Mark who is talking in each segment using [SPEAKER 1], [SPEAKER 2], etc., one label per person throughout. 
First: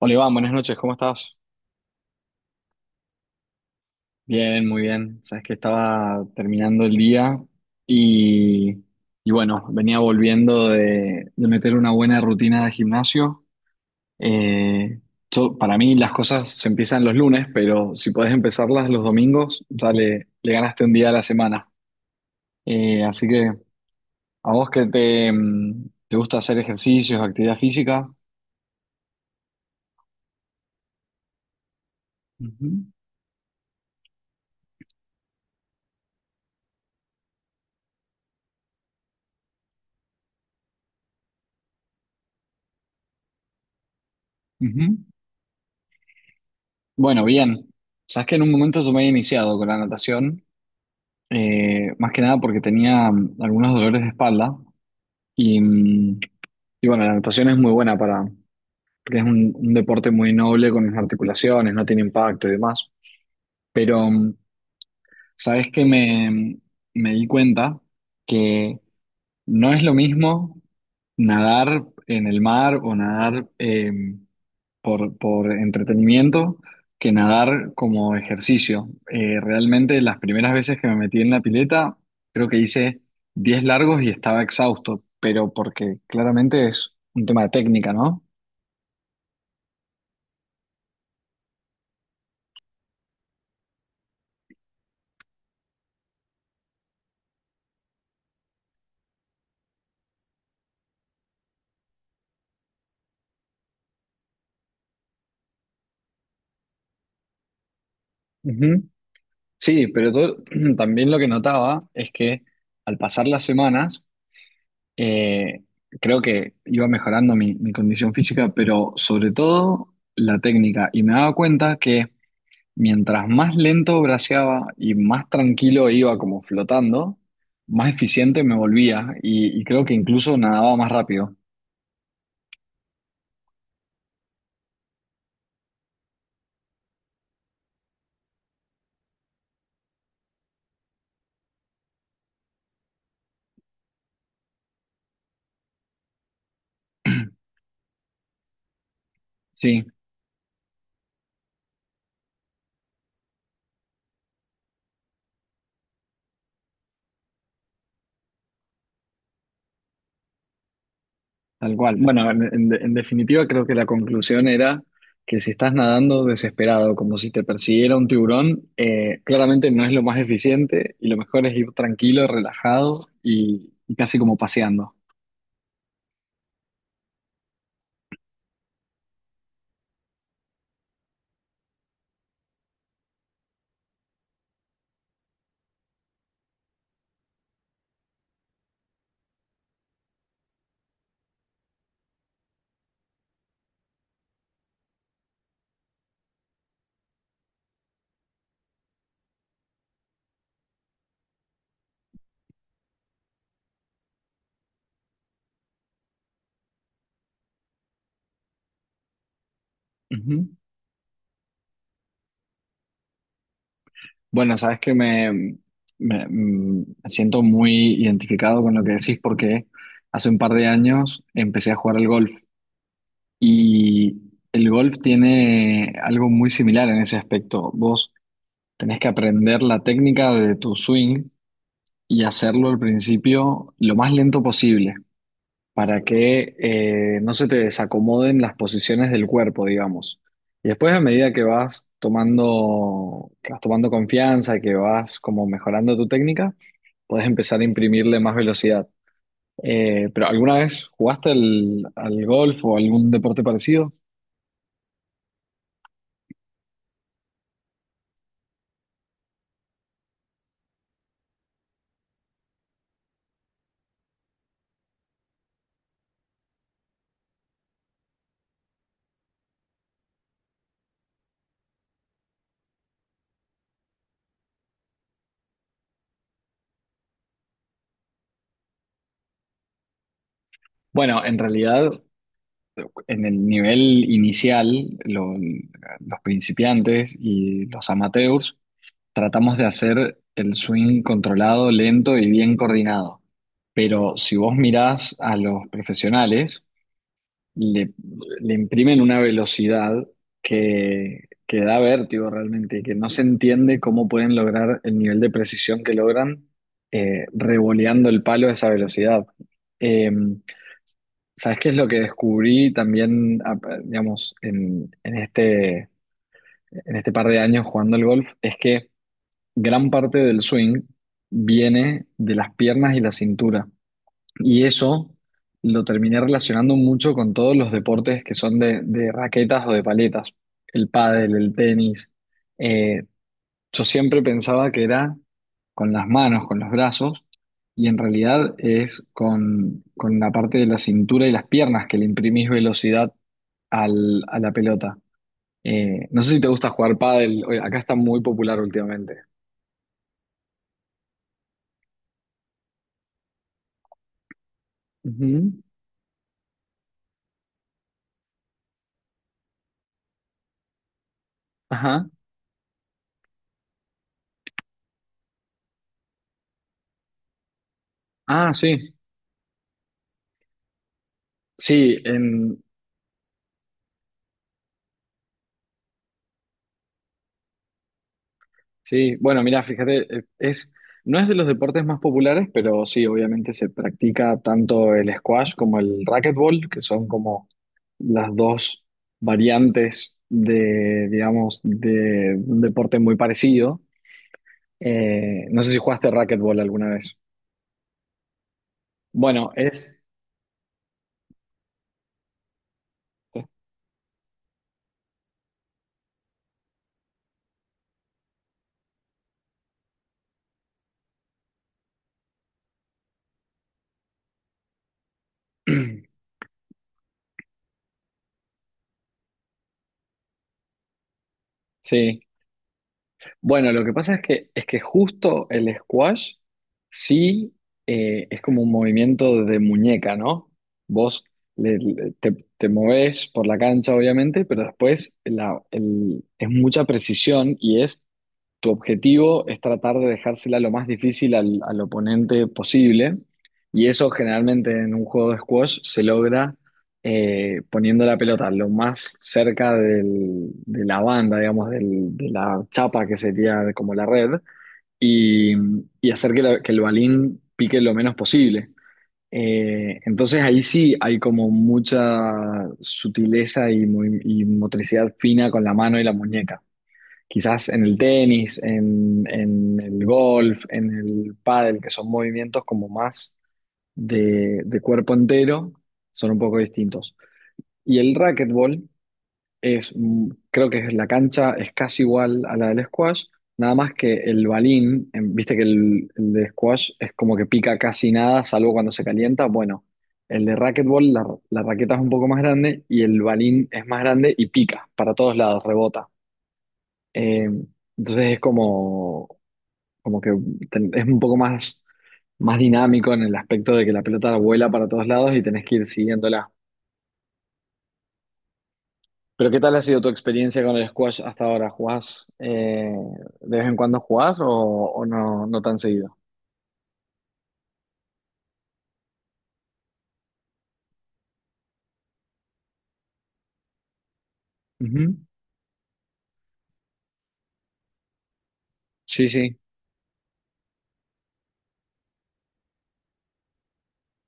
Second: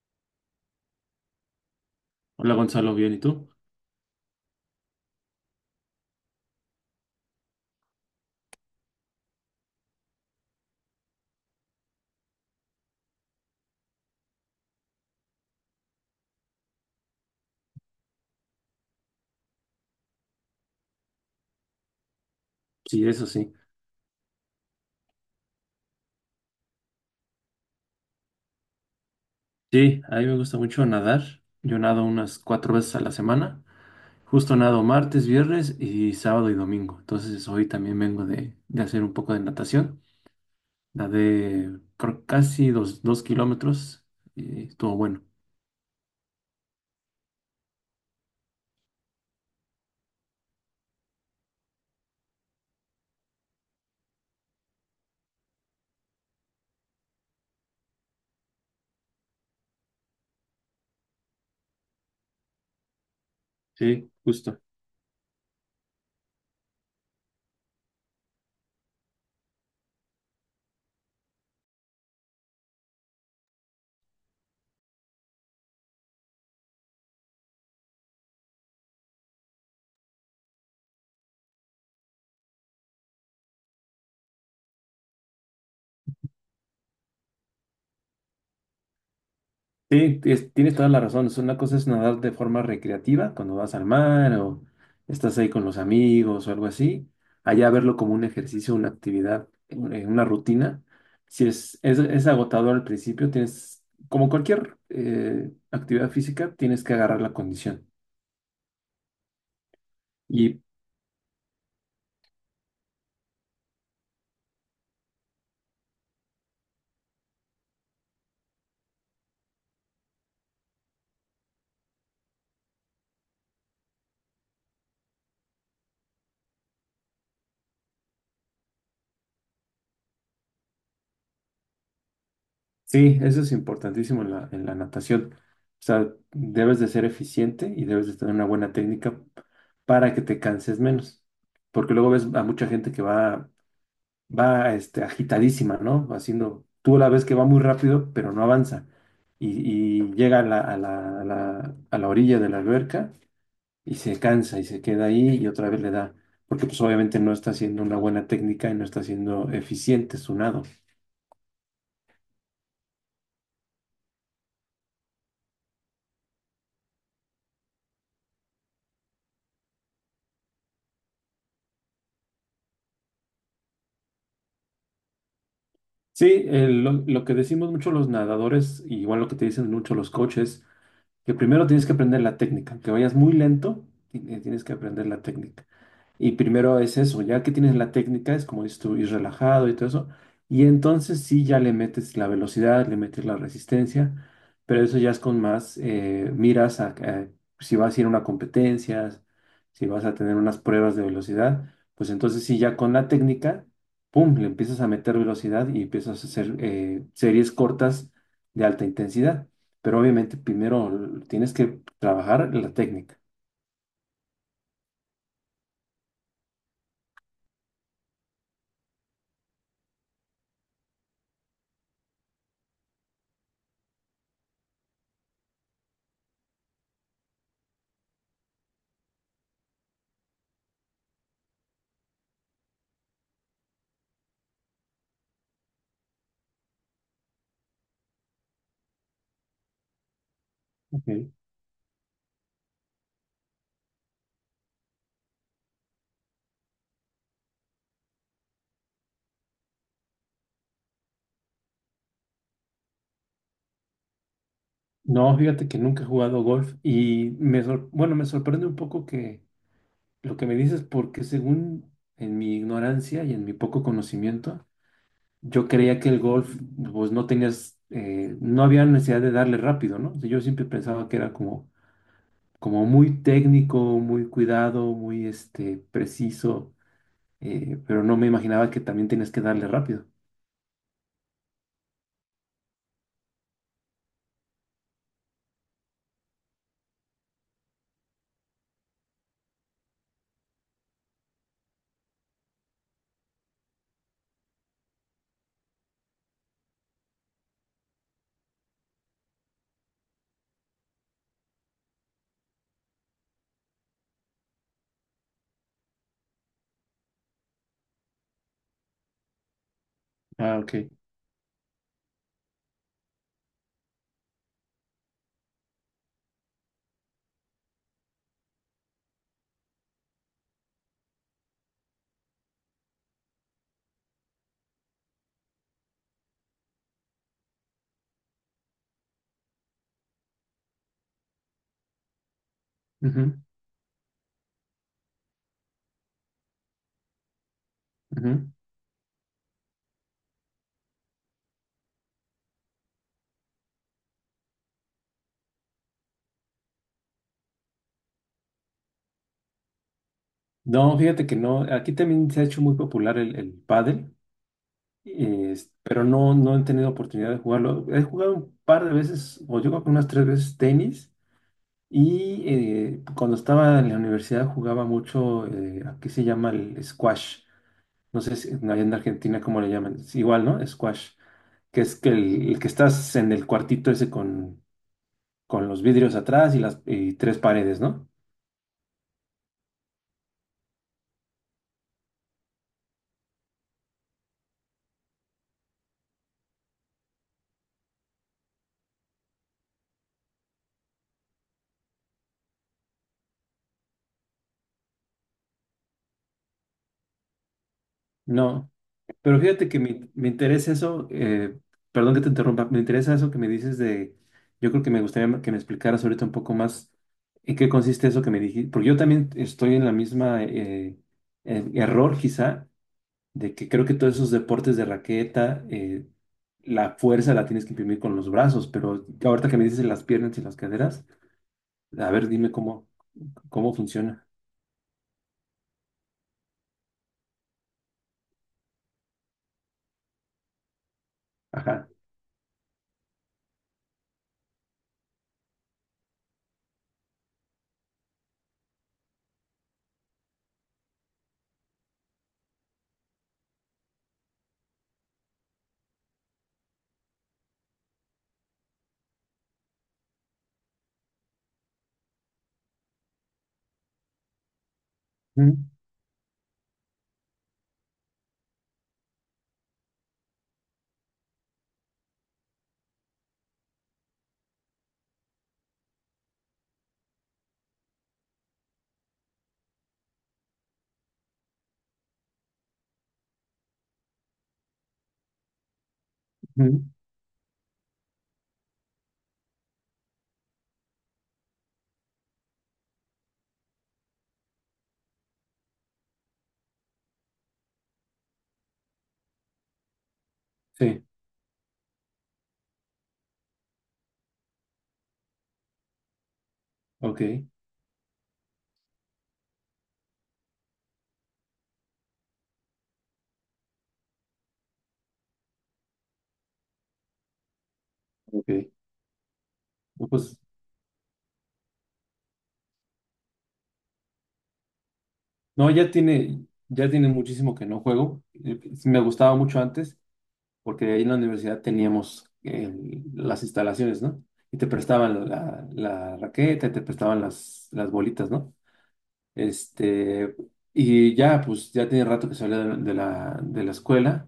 [SPEAKER 1] Hola Iván, buenas noches, ¿cómo estás?
[SPEAKER 2] Hola Gonzalo, bien, ¿y tú?
[SPEAKER 1] Bien, muy bien. Sabes que estaba terminando el día y, y bueno, venía volviendo de meter una buena rutina de gimnasio. Eh, para mí las cosas se empiezan los lunes, pero si podés empezarlas los domingos, ya le ganaste un día a la semana.
[SPEAKER 2] Sí, eso
[SPEAKER 1] Así que
[SPEAKER 2] sí.
[SPEAKER 1] a vos que te gusta hacer ejercicios, actividad física.
[SPEAKER 2] Sí, a mí me gusta mucho nadar. Yo nado unas
[SPEAKER 1] Ujú,
[SPEAKER 2] cuatro veces a la semana. Justo nado martes, viernes y sábado y domingo. Entonces hoy también vengo de hacer un poco de natación. Nadé por casi dos kilómetros y
[SPEAKER 1] ujú.
[SPEAKER 2] estuvo bueno.
[SPEAKER 1] Bueno, bien. Sabes que en un momento yo me había iniciado con la natación. Más que nada porque tenía algunos dolores de espalda y, mm, y bueno, la natación es muy buena para, porque es un deporte muy noble con las articulaciones, no tiene impacto y demás. Pero,
[SPEAKER 2] Sí, justo.
[SPEAKER 1] ¿sabes que me di cuenta que no es lo mismo nadar en el mar o nadar por entretenimiento que nadar como ejercicio? Realmente las primeras veces que me metí en la pileta, creo que hice 10 largos y estaba exhausto, pero porque claramente es un tema de técnica, ¿no?
[SPEAKER 2] Sí, tienes toda la razón. Es una cosa es nadar de forma recreativa cuando vas al mar o estás ahí con los amigos o algo así. Allá verlo como un ejercicio, una actividad, una rutina. Si es agotador al principio, tienes, como cualquier actividad física, tienes que agarrar la condición.
[SPEAKER 1] Ujú. Sí, pero
[SPEAKER 2] Y
[SPEAKER 1] también lo que notaba es que al pasar las semanas, eh, creo que iba mejorando mi condición física, pero sobre todo la técnica. Y me daba cuenta que mientras más lento braceaba y más tranquilo iba como flotando, más eficiente me volvía y creo que incluso nadaba más rápido.
[SPEAKER 2] sí, eso es importantísimo en la natación. O sea, debes de ser eficiente y debes de tener una buena técnica para que te canses menos. Porque luego ves a mucha gente que va agitadísima, ¿no? Haciendo, tú la ves que va muy rápido, pero no avanza.
[SPEAKER 1] Sí,
[SPEAKER 2] Y llega a la orilla de la alberca y se cansa y se queda ahí y otra vez le da, porque pues obviamente no está haciendo una buena técnica y no está siendo eficiente su nado.
[SPEAKER 1] tal cual. Bueno, en definitiva creo que la conclusión era que si estás nadando desesperado, como si te persiguiera un tiburón, claramente no es lo más eficiente y lo mejor es ir tranquilo, relajado y casi como paseando.
[SPEAKER 2] Sí, lo que decimos mucho los nadadores, y igual lo que te dicen mucho los coaches, que primero tienes que aprender la técnica, aunque vayas muy lento, tienes que aprender la técnica. Y primero es eso, ya que tienes la técnica, es como dices tú, ir relajado y todo eso. Y entonces sí, ya le metes la velocidad, le metes la resistencia, pero eso ya es con más miras a si vas a ir a una competencia, si vas a tener unas pruebas de velocidad, pues entonces sí, ya con la técnica, pum, le empiezas a meter velocidad y empiezas a hacer series cortas de alta intensidad. Pero obviamente primero tienes que trabajar la técnica.
[SPEAKER 1] Bueno, sabes que me siento muy identificado con lo que decís porque hace un par de años empecé a jugar al golf y el golf tiene algo muy similar en ese aspecto. Vos tenés que aprender la técnica de tu swing y hacerlo al principio lo más lento posible para que no se te desacomoden las posiciones del cuerpo, digamos. Y después, a medida
[SPEAKER 2] Ok.
[SPEAKER 1] que vas tomando confianza, que vas como mejorando tu técnica, puedes empezar a imprimirle más velocidad. Pero ¿alguna vez jugaste al golf o algún deporte parecido?
[SPEAKER 2] No, fíjate que nunca he jugado golf y me me sorprende un poco que lo que me dices porque según en mi ignorancia y en mi poco conocimiento, yo creía que el golf pues no tenías no había necesidad de darle rápido, ¿no? O sea, yo siempre pensaba que era como muy técnico, muy cuidado, muy preciso, pero no me imaginaba que también tenías que darle rápido.
[SPEAKER 1] Bueno, en realidad, en el nivel inicial, los principiantes y los amateurs tratamos de hacer el swing controlado, lento y bien coordinado. Pero si vos mirás a los profesionales, le, le imprimen una velocidad que, que da vértigo realmente y que no se entiende cómo pueden lograr el nivel de precisión que logran revoleando el palo a esa velocidad. Eh,
[SPEAKER 2] Ah, ok.
[SPEAKER 1] ¿Sabes qué es lo que descubrí también, digamos, en este par de años jugando al golf? Es que gran parte del swing viene de las piernas y la cintura. Y eso lo terminé relacionando mucho con todos los deportes que son de raquetas o de paletas. El pádel, el tenis. Eh,
[SPEAKER 2] Ujú,
[SPEAKER 1] yo siempre pensaba que era con las manos, con los brazos, y en
[SPEAKER 2] ujú.
[SPEAKER 1] realidad es con la parte de la cintura y las piernas que le imprimís velocidad a la pelota. No sé si te gusta jugar pádel. Oye, acá está muy popular últimamente.
[SPEAKER 2] No, fíjate que no, aquí también se ha hecho muy popular el pádel.
[SPEAKER 1] Ujú.
[SPEAKER 2] Pero no, no he tenido oportunidad de jugarlo. He jugado un par de veces, o yo creo que unas tres veces tenis.
[SPEAKER 1] Ajá.
[SPEAKER 2] Y cuando estaba en la universidad jugaba mucho, aquí se llama el squash. No sé
[SPEAKER 1] Ah,
[SPEAKER 2] si allá
[SPEAKER 1] sí.
[SPEAKER 2] en Argentina cómo le llaman. Es igual, ¿no? Squash.
[SPEAKER 1] Sí,
[SPEAKER 2] Que es que el que estás en el cuartito ese con los vidrios atrás y las y tres paredes, ¿no?
[SPEAKER 1] sí. Bueno, mira, fíjate, no es de los deportes más populares, pero sí, obviamente se practica tanto el squash como el racquetball, que son como las dos variantes de, digamos, de un deporte muy parecido. No sé si jugaste racquetball alguna vez.
[SPEAKER 2] No. Pero
[SPEAKER 1] Bueno,
[SPEAKER 2] fíjate que me interesa eso, perdón que te interrumpa, me interesa eso que me dices de, yo creo que me gustaría que me explicaras ahorita un poco más en qué consiste eso que me dijiste, porque yo también estoy en la misma error quizá, de que creo que todos esos deportes de raqueta, la fuerza la tienes que imprimir con los brazos, pero ahorita que me dices las piernas y las caderas, a
[SPEAKER 1] Sí.
[SPEAKER 2] ver, dime cómo,
[SPEAKER 1] Bueno,
[SPEAKER 2] cómo
[SPEAKER 1] lo que pasa es
[SPEAKER 2] funciona.
[SPEAKER 1] que, justo el squash, sí, es como un movimiento de muñeca, ¿no? Vos le-
[SPEAKER 2] Ajá.
[SPEAKER 1] le- te, te movés por la cancha, obviamente, pero después es mucha precisión y es tu objetivo es tratar de dejársela lo más difícil al oponente posible y eso generalmente en un juego de squash se logra poniendo la pelota lo más cerca de la banda, digamos, de la chapa que sería como la red y,
[SPEAKER 2] Mm,
[SPEAKER 1] y hacer que, que el balín pique lo menos posible. Entonces ahí sí hay como mucha sutileza y motricidad fina con la mano y la muñeca. Quizás en el tenis, en el golf, en el pádel, que son movimientos como más de cuerpo entero, son un poco
[SPEAKER 2] mm,
[SPEAKER 1] distintos. Y el racquetball creo que es la cancha es casi igual a la del squash, nada más que el balín, viste que el de squash es como que pica casi nada, salvo cuando se calienta. Bueno, el de
[SPEAKER 2] sí,
[SPEAKER 1] racquetball, la raqueta es un poco más grande y el balín es más grande y pica para todos lados, rebota.
[SPEAKER 2] ok,
[SPEAKER 1] Eh, entonces es como, como que ten- es un poco más dinámico en el aspecto de que la pelota vuela para todos lados y tenés que ir siguiéndola.
[SPEAKER 2] ok.
[SPEAKER 1] Pero ¿qué tal ha sido tu
[SPEAKER 2] No, pues
[SPEAKER 1] experiencia con el squash hasta ahora? ¿Jugás, de vez en cuando jugás o no
[SPEAKER 2] no,
[SPEAKER 1] tan seguido?
[SPEAKER 2] ya tiene muchísimo que no juego. Pues, me gustaba mucho antes, porque ahí en la universidad teníamos las instalaciones, ¿no? Y te
[SPEAKER 1] Ujú.
[SPEAKER 2] prestaban la raqueta, y te prestaban las bolitas, ¿no?
[SPEAKER 1] Sí, sí,
[SPEAKER 2] Este, y ya, pues ya tiene rato que salí de la escuela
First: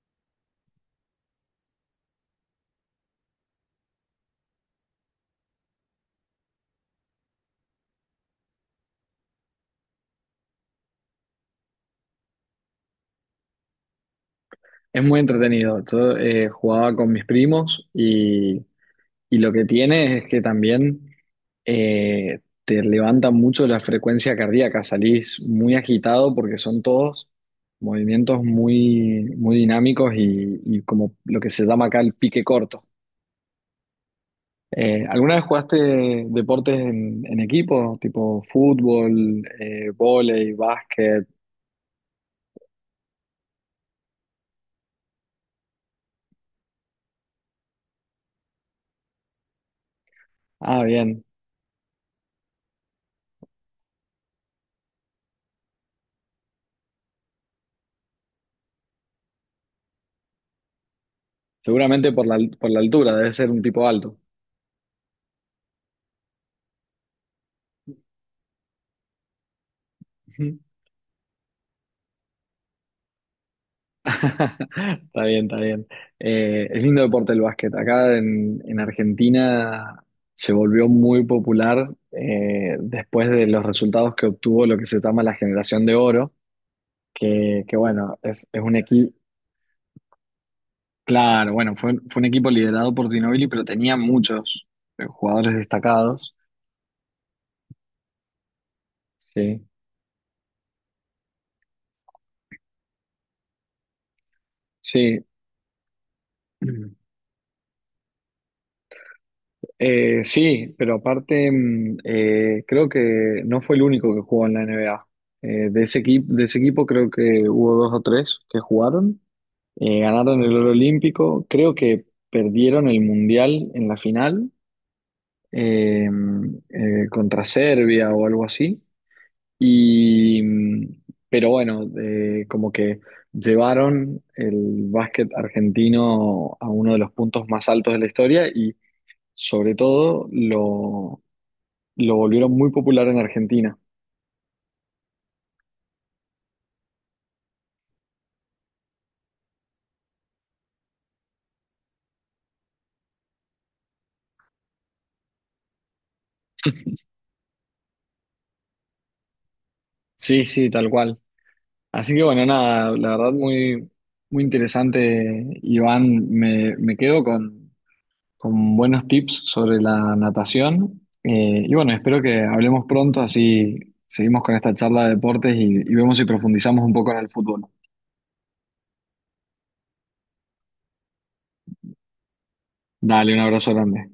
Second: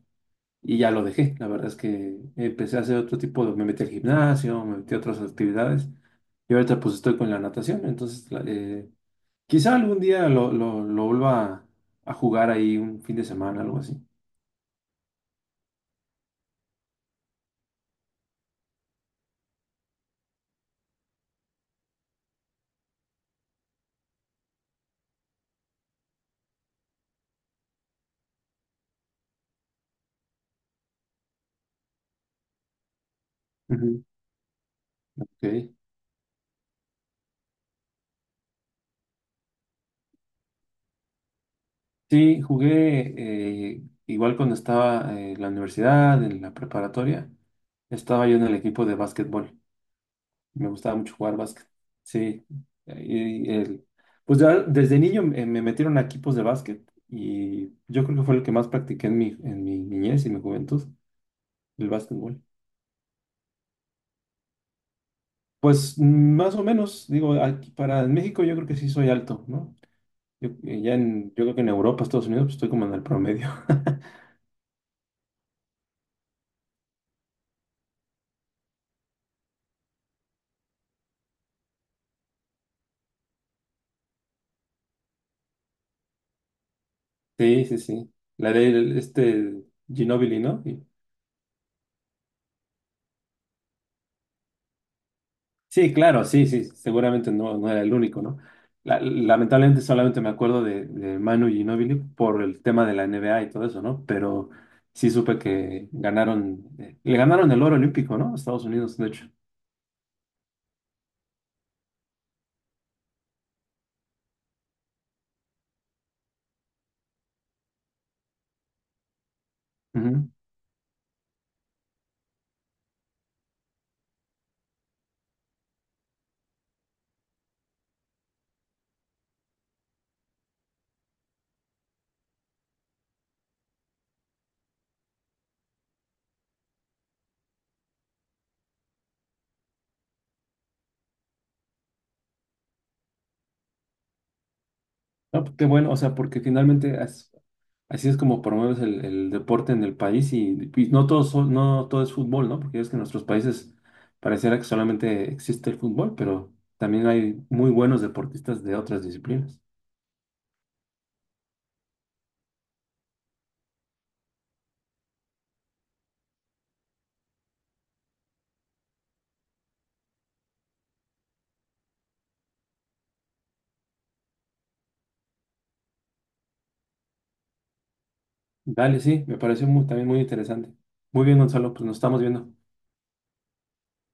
[SPEAKER 2] y ya lo dejé. La verdad es que empecé a hacer otro tipo de, me metí al gimnasio, me metí a otras actividades y ahorita pues estoy con la natación, entonces quizá algún día lo vuelva a jugar ahí un fin de semana, algo así.
[SPEAKER 1] es muy entretenido. Yo jugaba con mis primos y lo que tiene es que también te levanta mucho la frecuencia cardíaca, salís muy agitado porque son todos movimientos muy, muy dinámicos y como lo que se llama acá el pique corto.
[SPEAKER 2] Ujú.
[SPEAKER 1] ¿Alguna vez
[SPEAKER 2] Ok.
[SPEAKER 1] jugaste deportes en equipo, tipo fútbol, vóley, básquet?
[SPEAKER 2] Sí, jugué igual cuando estaba en la universidad, en la preparatoria. Estaba yo en el equipo de básquetbol. Me
[SPEAKER 1] Ah,
[SPEAKER 2] gustaba mucho
[SPEAKER 1] bien.
[SPEAKER 2] jugar básquet. Sí. Y el, pues ya desde niño me metieron a equipos de básquet y yo creo que fue lo que más practiqué en mi niñez y mi juventud, el
[SPEAKER 1] Seguramente por la,
[SPEAKER 2] básquetbol.
[SPEAKER 1] por la altura, debe ser un tipo alto.
[SPEAKER 2] Pues mm, más o menos, digo, aquí para en México yo creo que sí soy alto, ¿no? Yo, yo creo que en Europa, Estados Unidos, pues estoy como en el promedio.
[SPEAKER 1] Está bien, está bien. Es lindo deporte el básquet. Acá en Argentina se volvió muy popular después de los resultados que obtuvo lo que se llama la generación de oro, que,
[SPEAKER 2] Sí,
[SPEAKER 1] que
[SPEAKER 2] sí, sí.
[SPEAKER 1] bueno, es,
[SPEAKER 2] La
[SPEAKER 1] es un
[SPEAKER 2] de
[SPEAKER 1] equipo,
[SPEAKER 2] Ginóbili, ¿no?
[SPEAKER 1] claro, bueno, fue un equipo liderado por Ginóbili, pero tenía muchos jugadores
[SPEAKER 2] Sí, claro,
[SPEAKER 1] destacados.
[SPEAKER 2] sí, sí. Seguramente no, no era el único, ¿no?
[SPEAKER 1] Sí,
[SPEAKER 2] Lamentablemente solamente me acuerdo de Manu Ginóbili por el tema de la NBA y todo eso, ¿no? Pero sí
[SPEAKER 1] sí.
[SPEAKER 2] supe que ganaron, le ganaron el oro olímpico, ¿no? A Estados Unidos, de hecho.
[SPEAKER 1] Sí, pero aparte creo que no fue el único que jugó en la NBA. De ese equipo creo que hubo dos o tres que jugaron. Ganaron el oro olímpico, creo que perdieron el mundial en la final contra Serbia o algo así. Y, pero bueno, como que llevaron el básquet argentino a uno de los puntos más altos de la historia y sobre todo lo volvieron muy popular en Argentina.
[SPEAKER 2] No, pues qué bueno, o sea, porque finalmente así es como promueves el deporte en el país y no todo, no todo es fútbol, ¿no? Porque es que en nuestros países pareciera que solamente existe el fútbol, pero también hay muy buenos deportistas de otras disciplinas.
[SPEAKER 1] Sí, sí, tal cual. Así que bueno, nada, la verdad muy, muy interesante, Iván. Me quedo con buenos tips sobre la natación. Y bueno, espero que hablemos pronto, así seguimos con esta charla de deportes y vemos si profundizamos un poco en el fútbol.
[SPEAKER 2] Dale, sí, me pareció muy, también muy interesante. Muy bien, Gonzalo, pues nos estamos viendo.
[SPEAKER 1] Dale, un abrazo grande.